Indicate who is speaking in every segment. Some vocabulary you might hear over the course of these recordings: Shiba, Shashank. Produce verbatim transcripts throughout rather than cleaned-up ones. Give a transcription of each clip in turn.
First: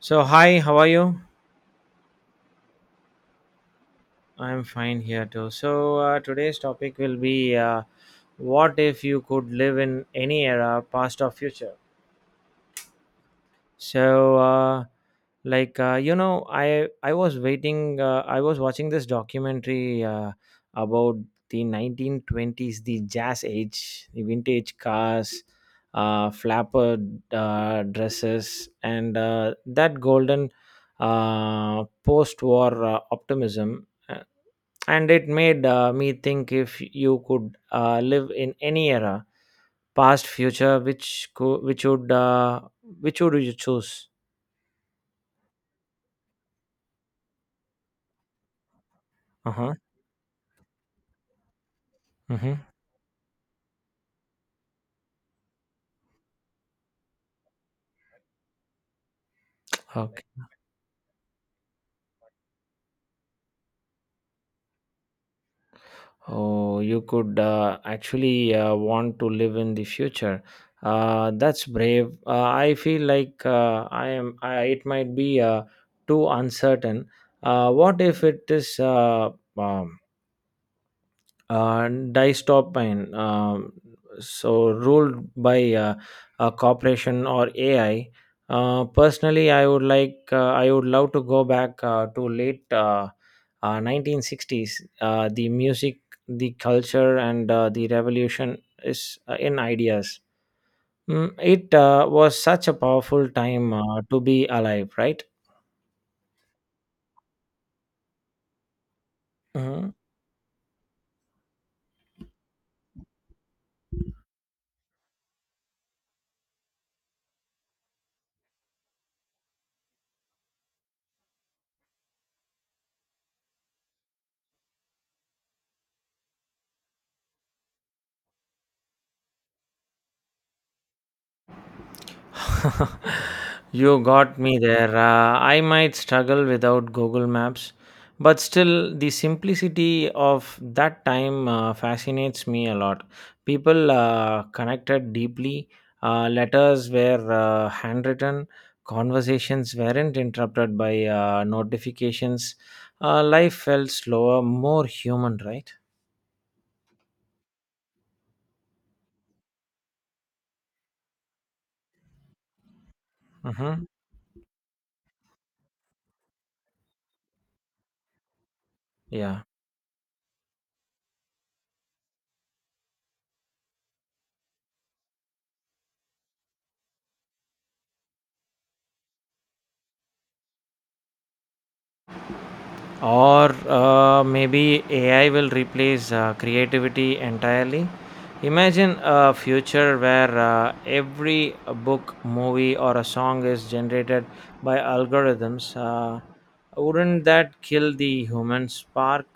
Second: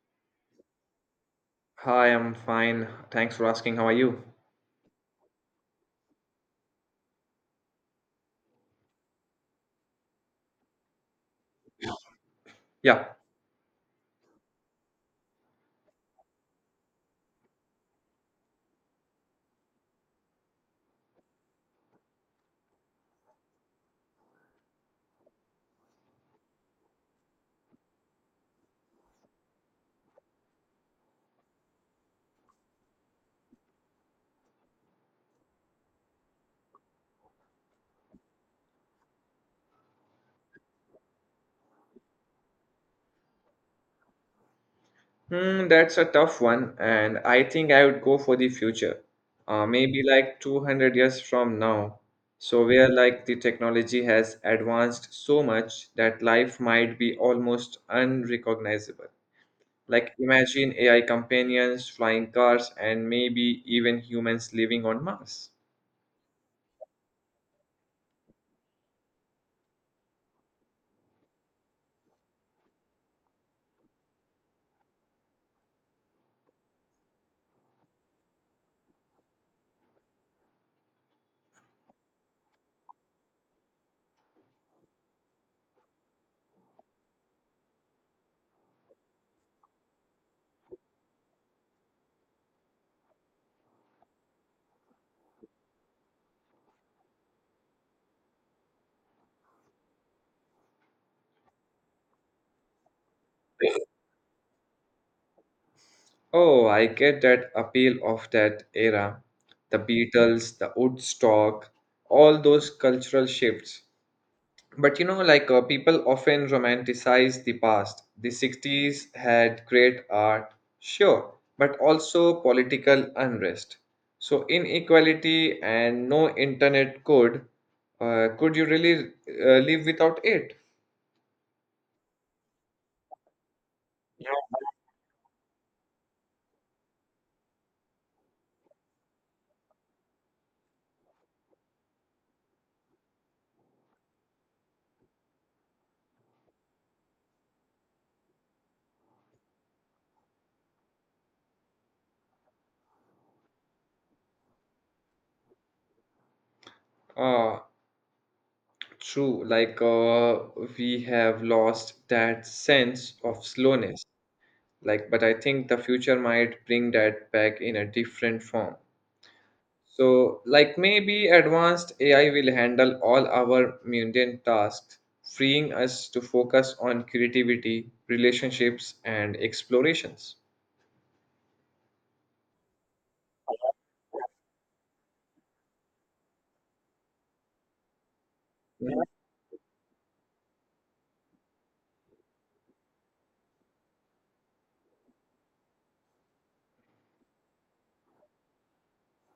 Speaker 1: So, hi, how are you?
Speaker 2: Hi, I'm fine. Thanks for asking. How are you?
Speaker 1: I'm fine here too. So, uh, today's topic will be uh, what if you could live in any era, past or future?
Speaker 2: Yeah,
Speaker 1: So, uh, like uh, you know, I I was waiting. Uh, I was watching this documentary uh, about the nineteen twenties, the jazz age, the vintage cars, uh, flapper uh, dresses, and uh, that golden uh, post-war uh, optimism, and it made uh, me think. If you could uh, live in any era, past, future, which co- which would uh, which would you choose?
Speaker 2: hmm, that's a tough one, and I think I would go for the future. Uh,
Speaker 1: Uh-huh.
Speaker 2: maybe like two hundred years from now.
Speaker 1: Mm-hmm.
Speaker 2: So where like the technology has advanced so much that life might be almost unrecognizable. Like
Speaker 1: Okay.
Speaker 2: imagine A I companions, flying cars, and maybe even humans living on Mars.
Speaker 1: Oh, you could uh, actually uh, want to live in the future. Uh, that's brave. Uh, i feel like uh, i am, I, it might be uh, too uncertain. Uh, what if it is uh, um, uh, dystopine, um, so ruled by uh, a corporation or A I. uh, personally i would like uh, i would love to go back uh, to late uh, uh, nineteen sixties. Uh, the music, the culture, and uh, the revolution is uh, in ideas. Mm, it uh, was such a powerful time uh, to be alive, right?
Speaker 2: Oh, I get that appeal of that era. The
Speaker 1: Mhm.
Speaker 2: Beatles, the Woodstock, all those cultural shifts. But you know, like uh, people often romanticize the past. The sixties had great art, sure, but also political unrest. So inequality and no internet could, uh, could you really uh, live without it?
Speaker 1: You
Speaker 2: Yeah.
Speaker 1: got me there. Uh, I might struggle without Google Maps, but still, the simplicity of that time uh, fascinates me a lot. People uh, connected deeply, uh, letters were uh, handwritten, conversations weren't interrupted by uh, notifications. Uh, life felt slower, more human, right?
Speaker 2: Uh, True, like uh, we have lost that sense of
Speaker 1: Mm-hmm.
Speaker 2: slowness. Like, but I think the future might bring that back in a different form.
Speaker 1: Yeah.
Speaker 2: So, like maybe advanced A I will handle all our mundane tasks, freeing us to focus on creativity, relationships, and explorations.
Speaker 1: or uh, maybe A I will replace uh, creativity entirely. Imagine a future where uh, every book, movie, or a song is generated by algorithms. Uh, wouldn't that kill the human spark?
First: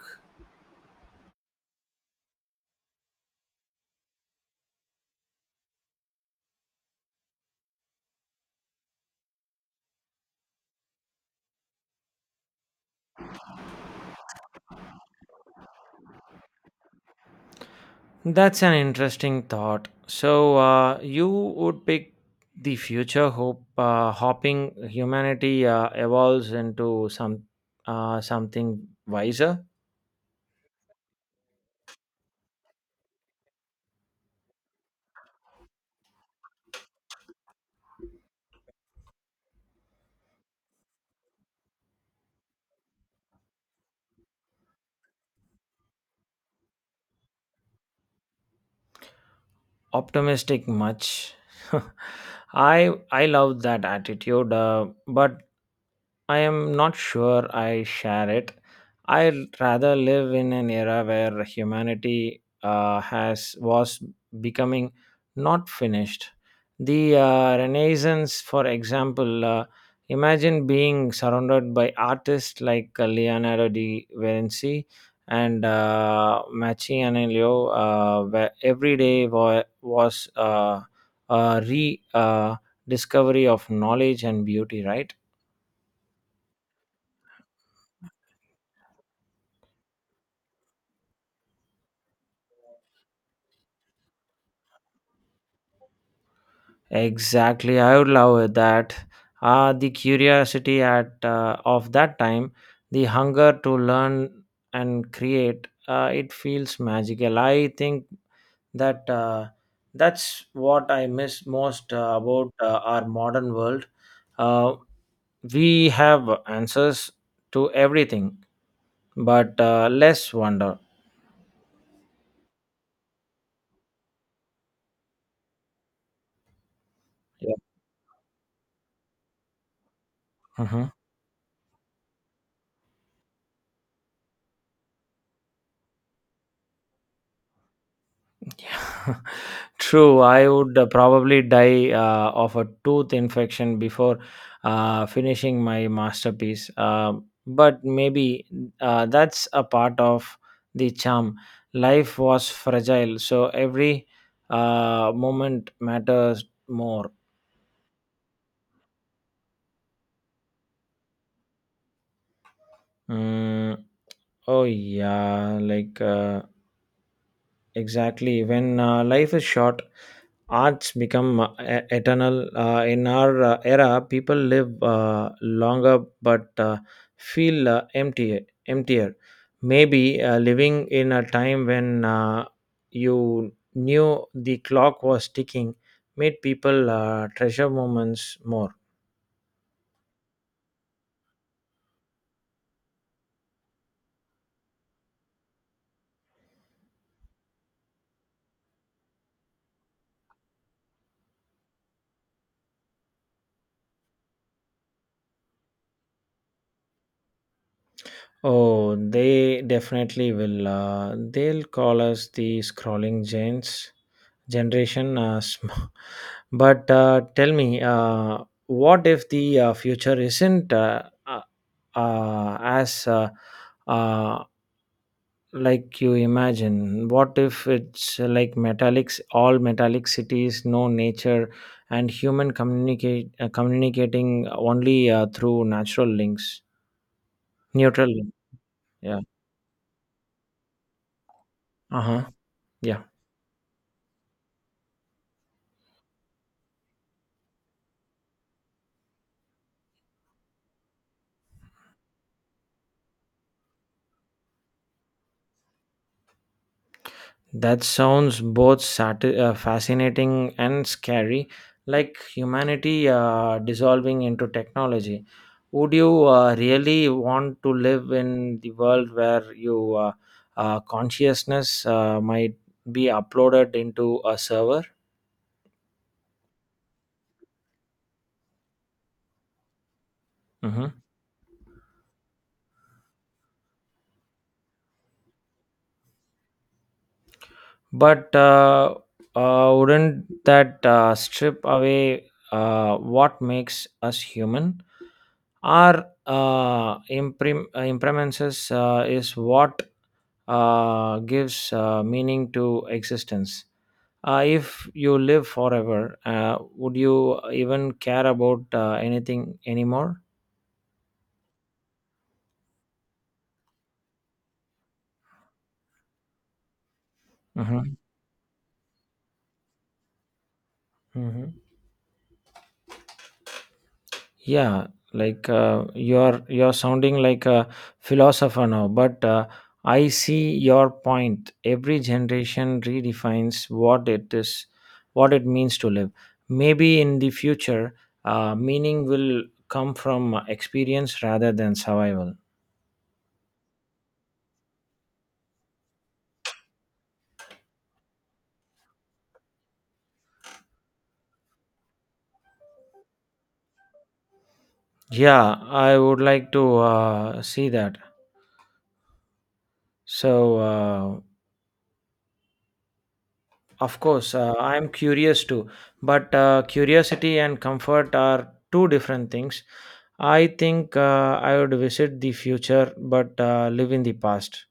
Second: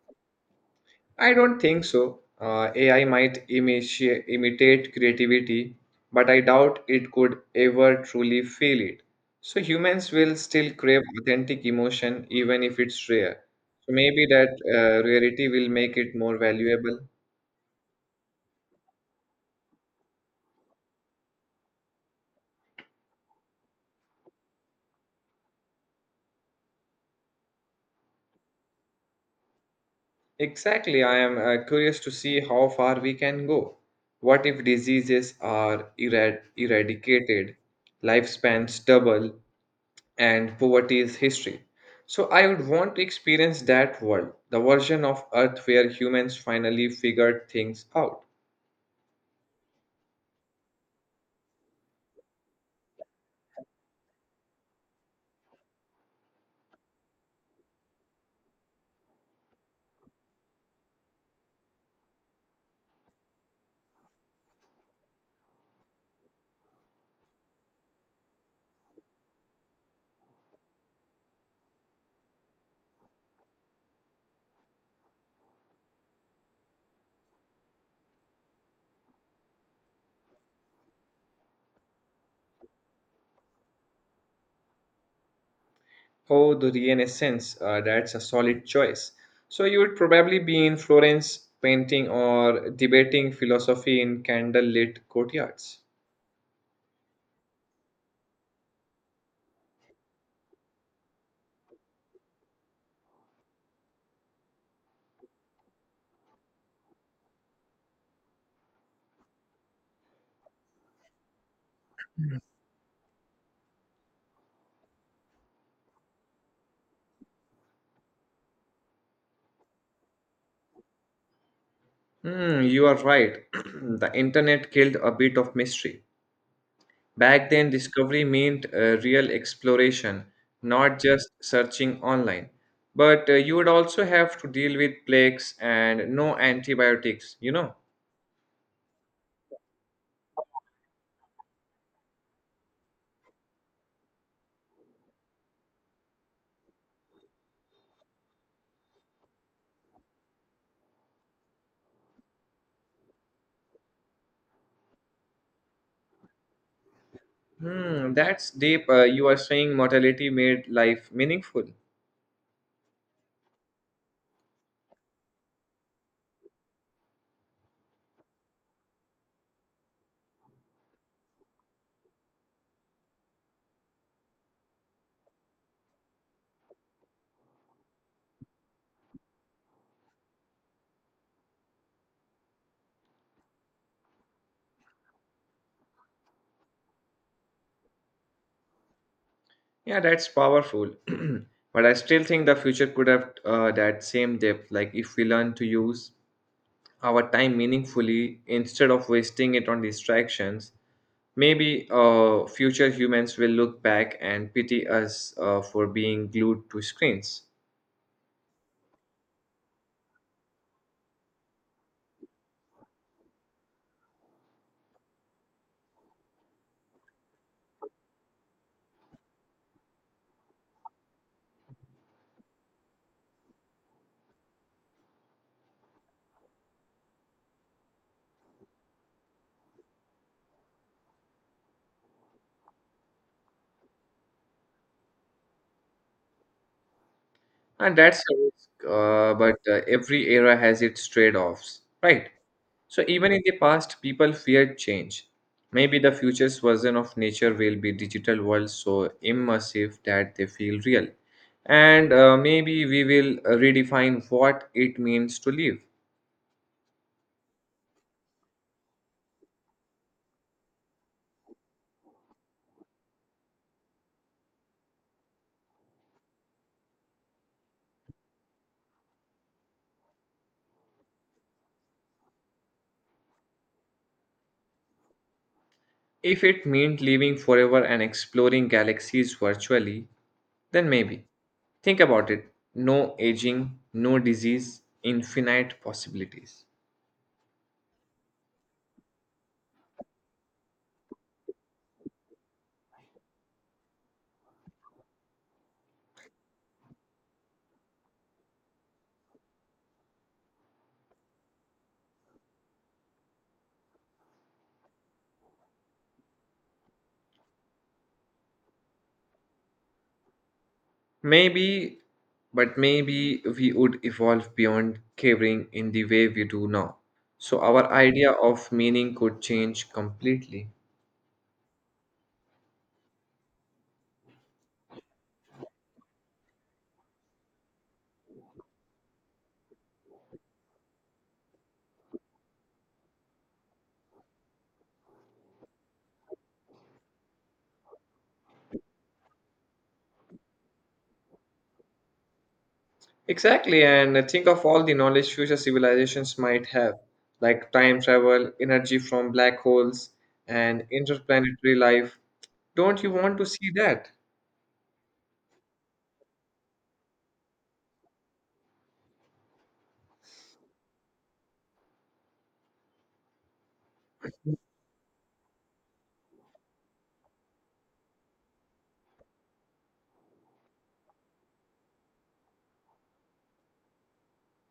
Speaker 2: I don't think so. Uh, A I might imiti- imitate creativity, but I doubt it could ever truly feel it. So humans will still crave authentic emotion even if it's rare. So maybe that uh, rarity will make it more valuable.
Speaker 1: That's an interesting thought. So, uh, you would pick the future, hope, uh, hoping humanity uh, evolves into some uh, something wiser.
Speaker 2: Exactly. I am uh, curious to see how far we can go. What if diseases are erad- eradicated, lifespans double, and poverty's history. So I would want to experience that world, the version of Earth where humans finally figured things out.
Speaker 1: Optimistic much? i i love that attitude, uh, but I am not sure I share it. I rather live in an era where humanity uh, has was becoming, not finished. The uh, Renaissance, for example. Uh, imagine being surrounded by artists like uh, Leonardo da Vinci and uh, Machiavelli, uh, where every day wa- was uh, a re uh, discovery of knowledge and beauty, right?
Speaker 2: Oh, the Renaissance, uh, that's a solid choice. So you would probably be in Florence painting or debating philosophy in candlelit courtyards.
Speaker 1: Exactly, I would love that. Ah, the curiosity at uh, of that time, the hunger to learn and create, uh, it feels magical. I think that uh, that's what I miss most uh, about uh, our modern world. Uh, we have answers to everything, but uh, less wonder.
Speaker 2: Hmm, you are right. The internet killed a bit of mystery. Back
Speaker 1: Yeah.
Speaker 2: then, discovery meant uh, real exploration,
Speaker 1: Mhm.
Speaker 2: not just searching online. But uh, you would also have to deal with plagues and no antibiotics, you know.
Speaker 1: True, I would uh, probably die uh, of a tooth infection before uh, finishing my masterpiece. Um but maybe uh, that's a part of the charm. Life was fragile, so every uh, moment matters more.
Speaker 2: Hmm, that's deep. Uh, you are saying mortality made life meaningful.
Speaker 1: Mm, oh, yeah, like. Uh, Exactly. When uh, life is short, arts become uh, e- eternal. Uh, in our uh, era, people live uh, longer but uh, feel uh, empty, emptier. Maybe uh, living in a time when uh, you knew the clock was ticking made people uh, treasure moments more.
Speaker 2: Yeah, that's powerful. But I still think the future could have uh, that same depth, like if we learn to use our time meaningfully instead of wasting it on distractions, maybe uh, future humans will look back and pity us uh, for being glued to screens.
Speaker 1: Oh, they definitely will. Uh, they'll call us the scrolling gens generation. Uh, sm- but uh, tell me, uh, what if the uh, future isn't, uh, uh, uh, as, uh, uh, like you imagine? What if it's uh, like metallics, all metallic cities, no nature, and human communicate uh, communicating only uh, through natural links,
Speaker 2: And
Speaker 1: neutral
Speaker 2: that's
Speaker 1: link.
Speaker 2: a risk,
Speaker 1: Yeah.
Speaker 2: uh, but uh, every era has its trade offs,
Speaker 1: Uh
Speaker 2: right?
Speaker 1: huh.
Speaker 2: So
Speaker 1: Yeah.
Speaker 2: even in the past, people feared change. Maybe the future's version of nature will be digital world so immersive that they feel real. And uh, maybe we will uh, redefine what it means to live.
Speaker 1: That sounds both sati- uh, fascinating and scary, like humanity uh, dissolving into technology. Would you uh, really want to live in the world where your uh, uh, consciousness uh, might be uploaded into a server?
Speaker 2: If it meant living forever and exploring galaxies virtually, then
Speaker 1: Mhm.
Speaker 2: maybe. Think about it no aging, no disease, infinite possibilities.
Speaker 1: But uh, uh, wouldn't that uh, strip away uh, what makes us human? Our uh, imprim- uh, impermanences uh, is what uh, gives uh, meaning to existence. Uh, if you live forever, uh, would you even care about uh, anything anymore?
Speaker 2: Maybe, but maybe we would evolve beyond caving in the way we do now. So our
Speaker 1: Hmm.
Speaker 2: idea of meaning could change completely.
Speaker 1: Hmm. Yeah, like uh, you're you're sounding like a philosopher now, but uh, I see your point. Every generation redefines what it is, what it means to live. Maybe in the future, uh, meaning will come from experience rather than survival.
Speaker 2: Exactly, and think of all the knowledge future civilizations might have, like time travel, energy from black holes, and interplanetary life. Don't you want to see that?
Speaker 1: Yeah, I would like to uh, see that. So, uh, of course, uh, I am curious too, but uh, curiosity and comfort are two different things. I think uh, I would visit the future but uh, live in the past.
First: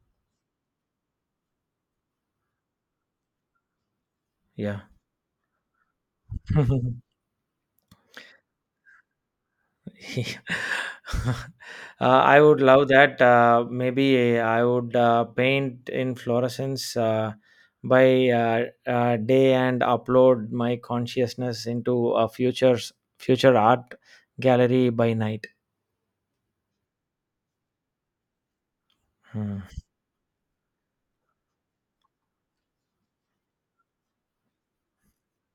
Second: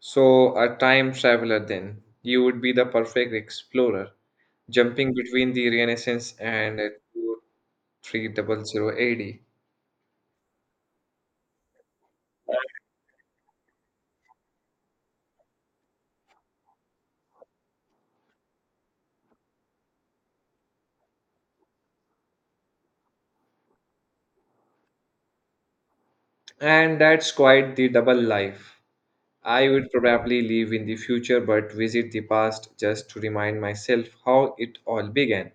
Speaker 2: So, a time traveler then. You would be the perfect explorer,
Speaker 1: Yeah.
Speaker 2: jumping between the Renaissance and uh, two thousand three hundred A D.
Speaker 1: Yeah. uh, I would love that. Uh, maybe I would uh, paint in fluorescence uh, by uh, uh, day and upload my consciousness into a future's future art gallery by night.
Speaker 2: And that's quite the double life.
Speaker 1: Hmm.
Speaker 2: I would probably live in the future but visit the past just to remind myself how it all began,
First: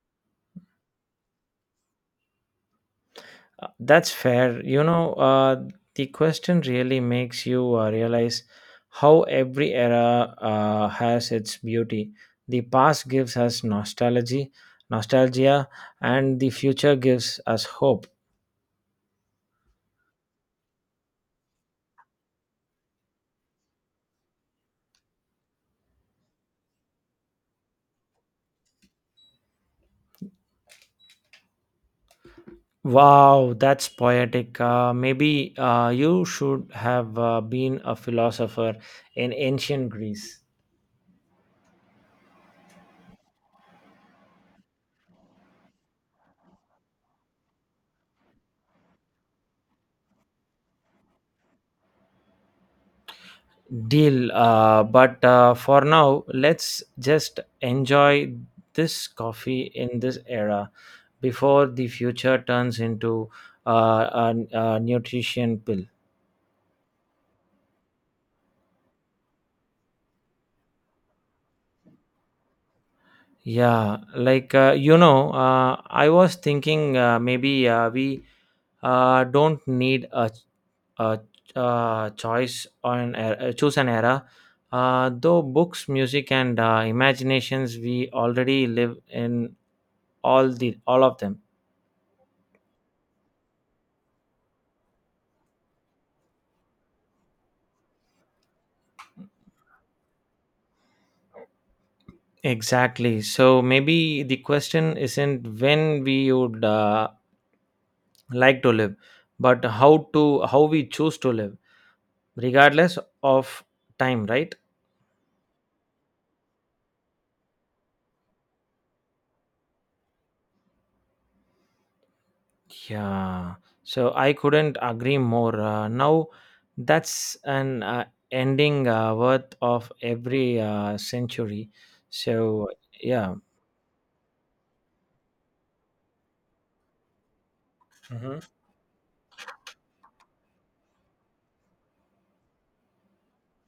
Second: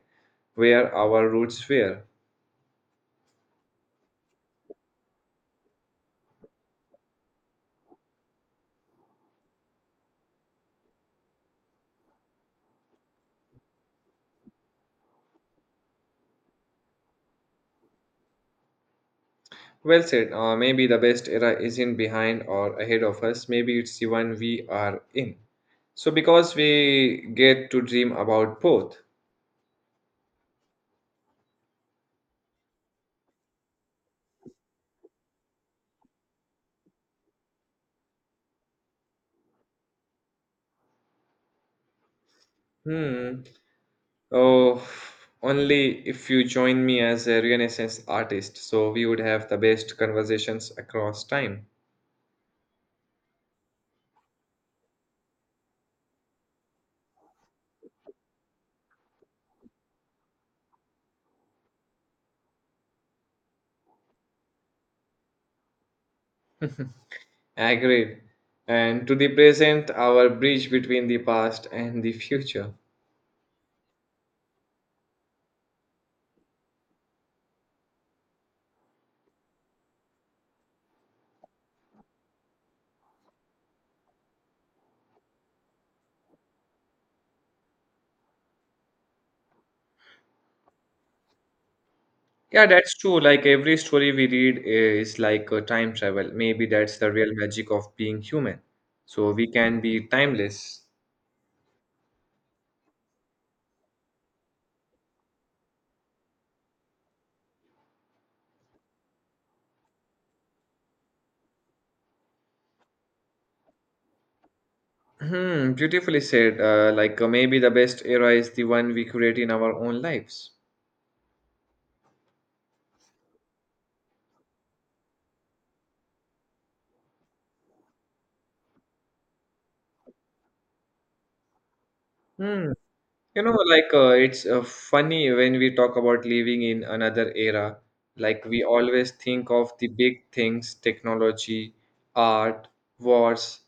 Speaker 2: where our roots were.
Speaker 1: Uh, That's fair. You know, uh, the question really makes you uh, realize how every era uh, has its beauty. The past gives us nostalgia, nostalgia, and the future gives us hope.
Speaker 2: Well said. Uh, maybe the best era isn't behind or ahead of us. Maybe it's the one we are in. So because we get to dream about both.
Speaker 1: Wow, that's poetic. Uh, maybe uh, you should have uh, been a philosopher in ancient Greece.
Speaker 2: Hmm. Oh, only if you join me as a Renaissance artist, so we would have the best conversations across time.
Speaker 1: Deal. Uh, but uh, for now, let's just enjoy this coffee in this era, before the future turns into uh, a, a nutrition pill.
Speaker 2: Agreed. And to the present, our bridge between the past and the future.
Speaker 1: Yeah, like uh, you know, uh, I was thinking uh, maybe uh, we uh, don't need a, a, a choice on a, choose an era. Uh, though books, music, and uh, imaginations, we already live in all the all of them.
Speaker 2: Yeah, that's true. Like every story we read is like a time travel. Maybe that's the real magic of being human. So we can be timeless.
Speaker 1: Exactly. So maybe the question isn't when we would uh, like to live but how to how we choose to live regardless of time, right?
Speaker 2: Hmm, beautifully said. Uh, like uh, maybe the best era is the one we create in our own lives.
Speaker 1: Yeah. So I couldn't agree more, uh, now that's an uh, ending uh, worth of every uh, century, so.
Speaker 2: Hmm.
Speaker 1: Yeah.
Speaker 2: You know, like uh, it's uh, funny when we talk about living in another era.
Speaker 1: Mhm.
Speaker 2: Like we always think of the big things, technology, art, wars,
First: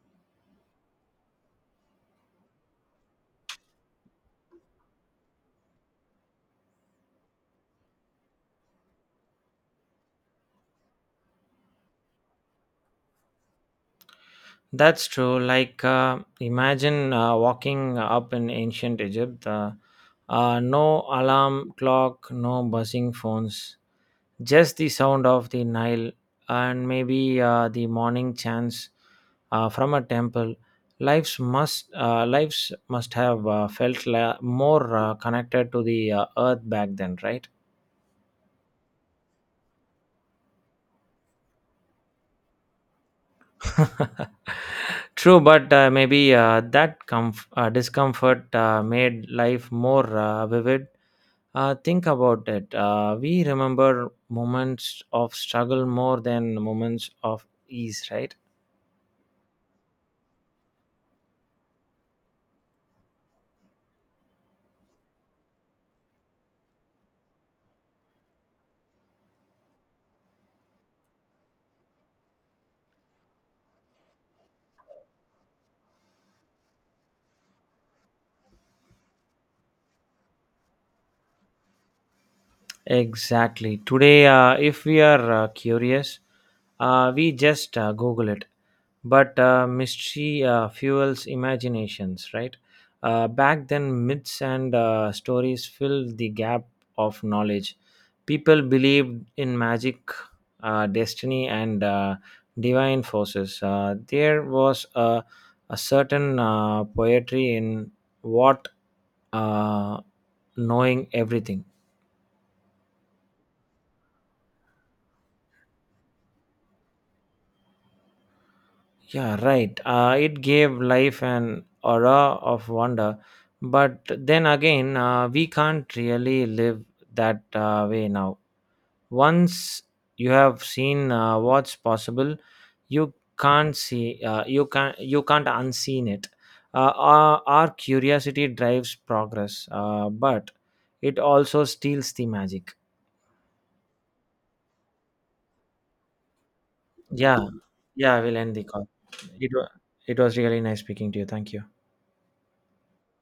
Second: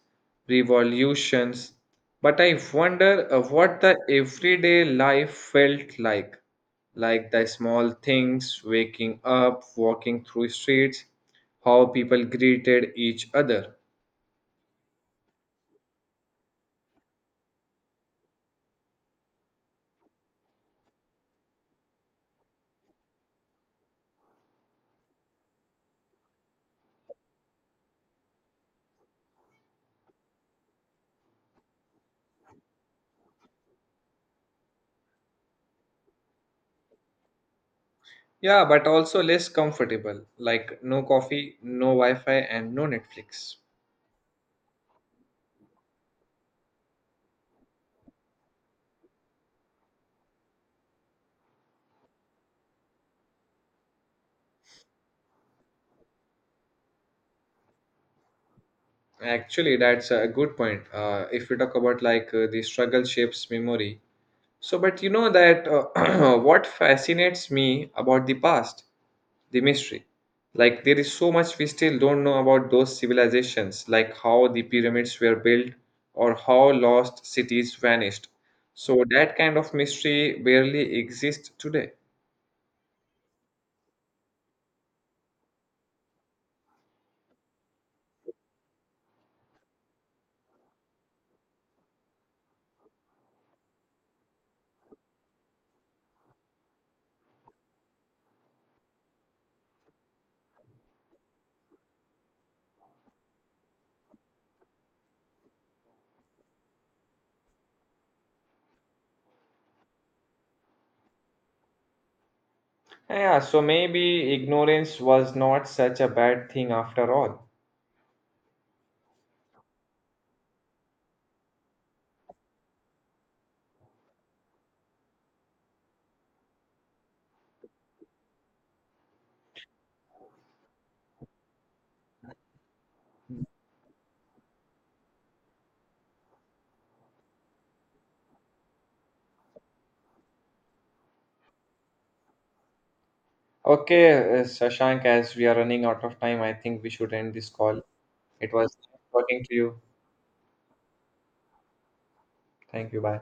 Speaker 2: revolutions. But I wonder uh, what the everyday life felt like. Like the small things, waking up, walking through streets, how people greeted each other.
Speaker 1: That's true. Like, uh, imagine uh, walking up in ancient Egypt. Uh, uh, no alarm clock, no buzzing phones, just the sound of the Nile, and maybe uh, the morning chants uh, from a temple. Lives must uh, lives must have uh, felt la- more uh, connected to the uh, earth back then, right?
Speaker 2: Yeah, but also less comfortable, like no coffee, no Wi Fi, and no Netflix.
Speaker 1: True, but uh, maybe uh, that comf- uh, discomfort uh, made life more uh, vivid. Uh, think about it. Uh, we remember moments of struggle more than moments of ease, right?
Speaker 2: Actually, that's a good point. Uh, if we talk about like uh, the struggle shapes memory. So, but you know that uh, what fascinates me about the past, the mystery. Like, there is so much we still don't know about those civilizations, like how the pyramids were built or how lost cities vanished. So, that kind of mystery barely exists today.
Speaker 1: Exactly. Today, uh, if we are uh, curious, uh, we just uh, Google it. But uh, mystery uh, fuels imaginations, right? Uh, back then, myths and uh, stories filled the gap of knowledge. People believed in magic, uh, destiny, and uh, divine forces. Uh, there was a, a certain uh, poetry in what uh, knowing everything.
Speaker 2: Yeah, so maybe ignorance was not such a bad thing after all.
Speaker 1: Yeah, right. Uh, it gave life an aura of wonder. But then again, uh, we can't really live that uh, way now. Once you have seen uh, what's possible, you can't see, uh, you can't, you can't unseen it. Uh, our, our curiosity drives progress, uh, but it also steals the magic.
Speaker 2: Okay, uh, Shashank, as we are running out of time, I think we should end
Speaker 1: Yeah,
Speaker 2: this call.
Speaker 1: yeah. We'll
Speaker 2: It
Speaker 1: end the
Speaker 2: was
Speaker 1: call.
Speaker 2: nice talking
Speaker 1: It
Speaker 2: to
Speaker 1: wa-
Speaker 2: you.
Speaker 1: it was really nice speaking to you. Thank you.
Speaker 2: Thank you. Bye.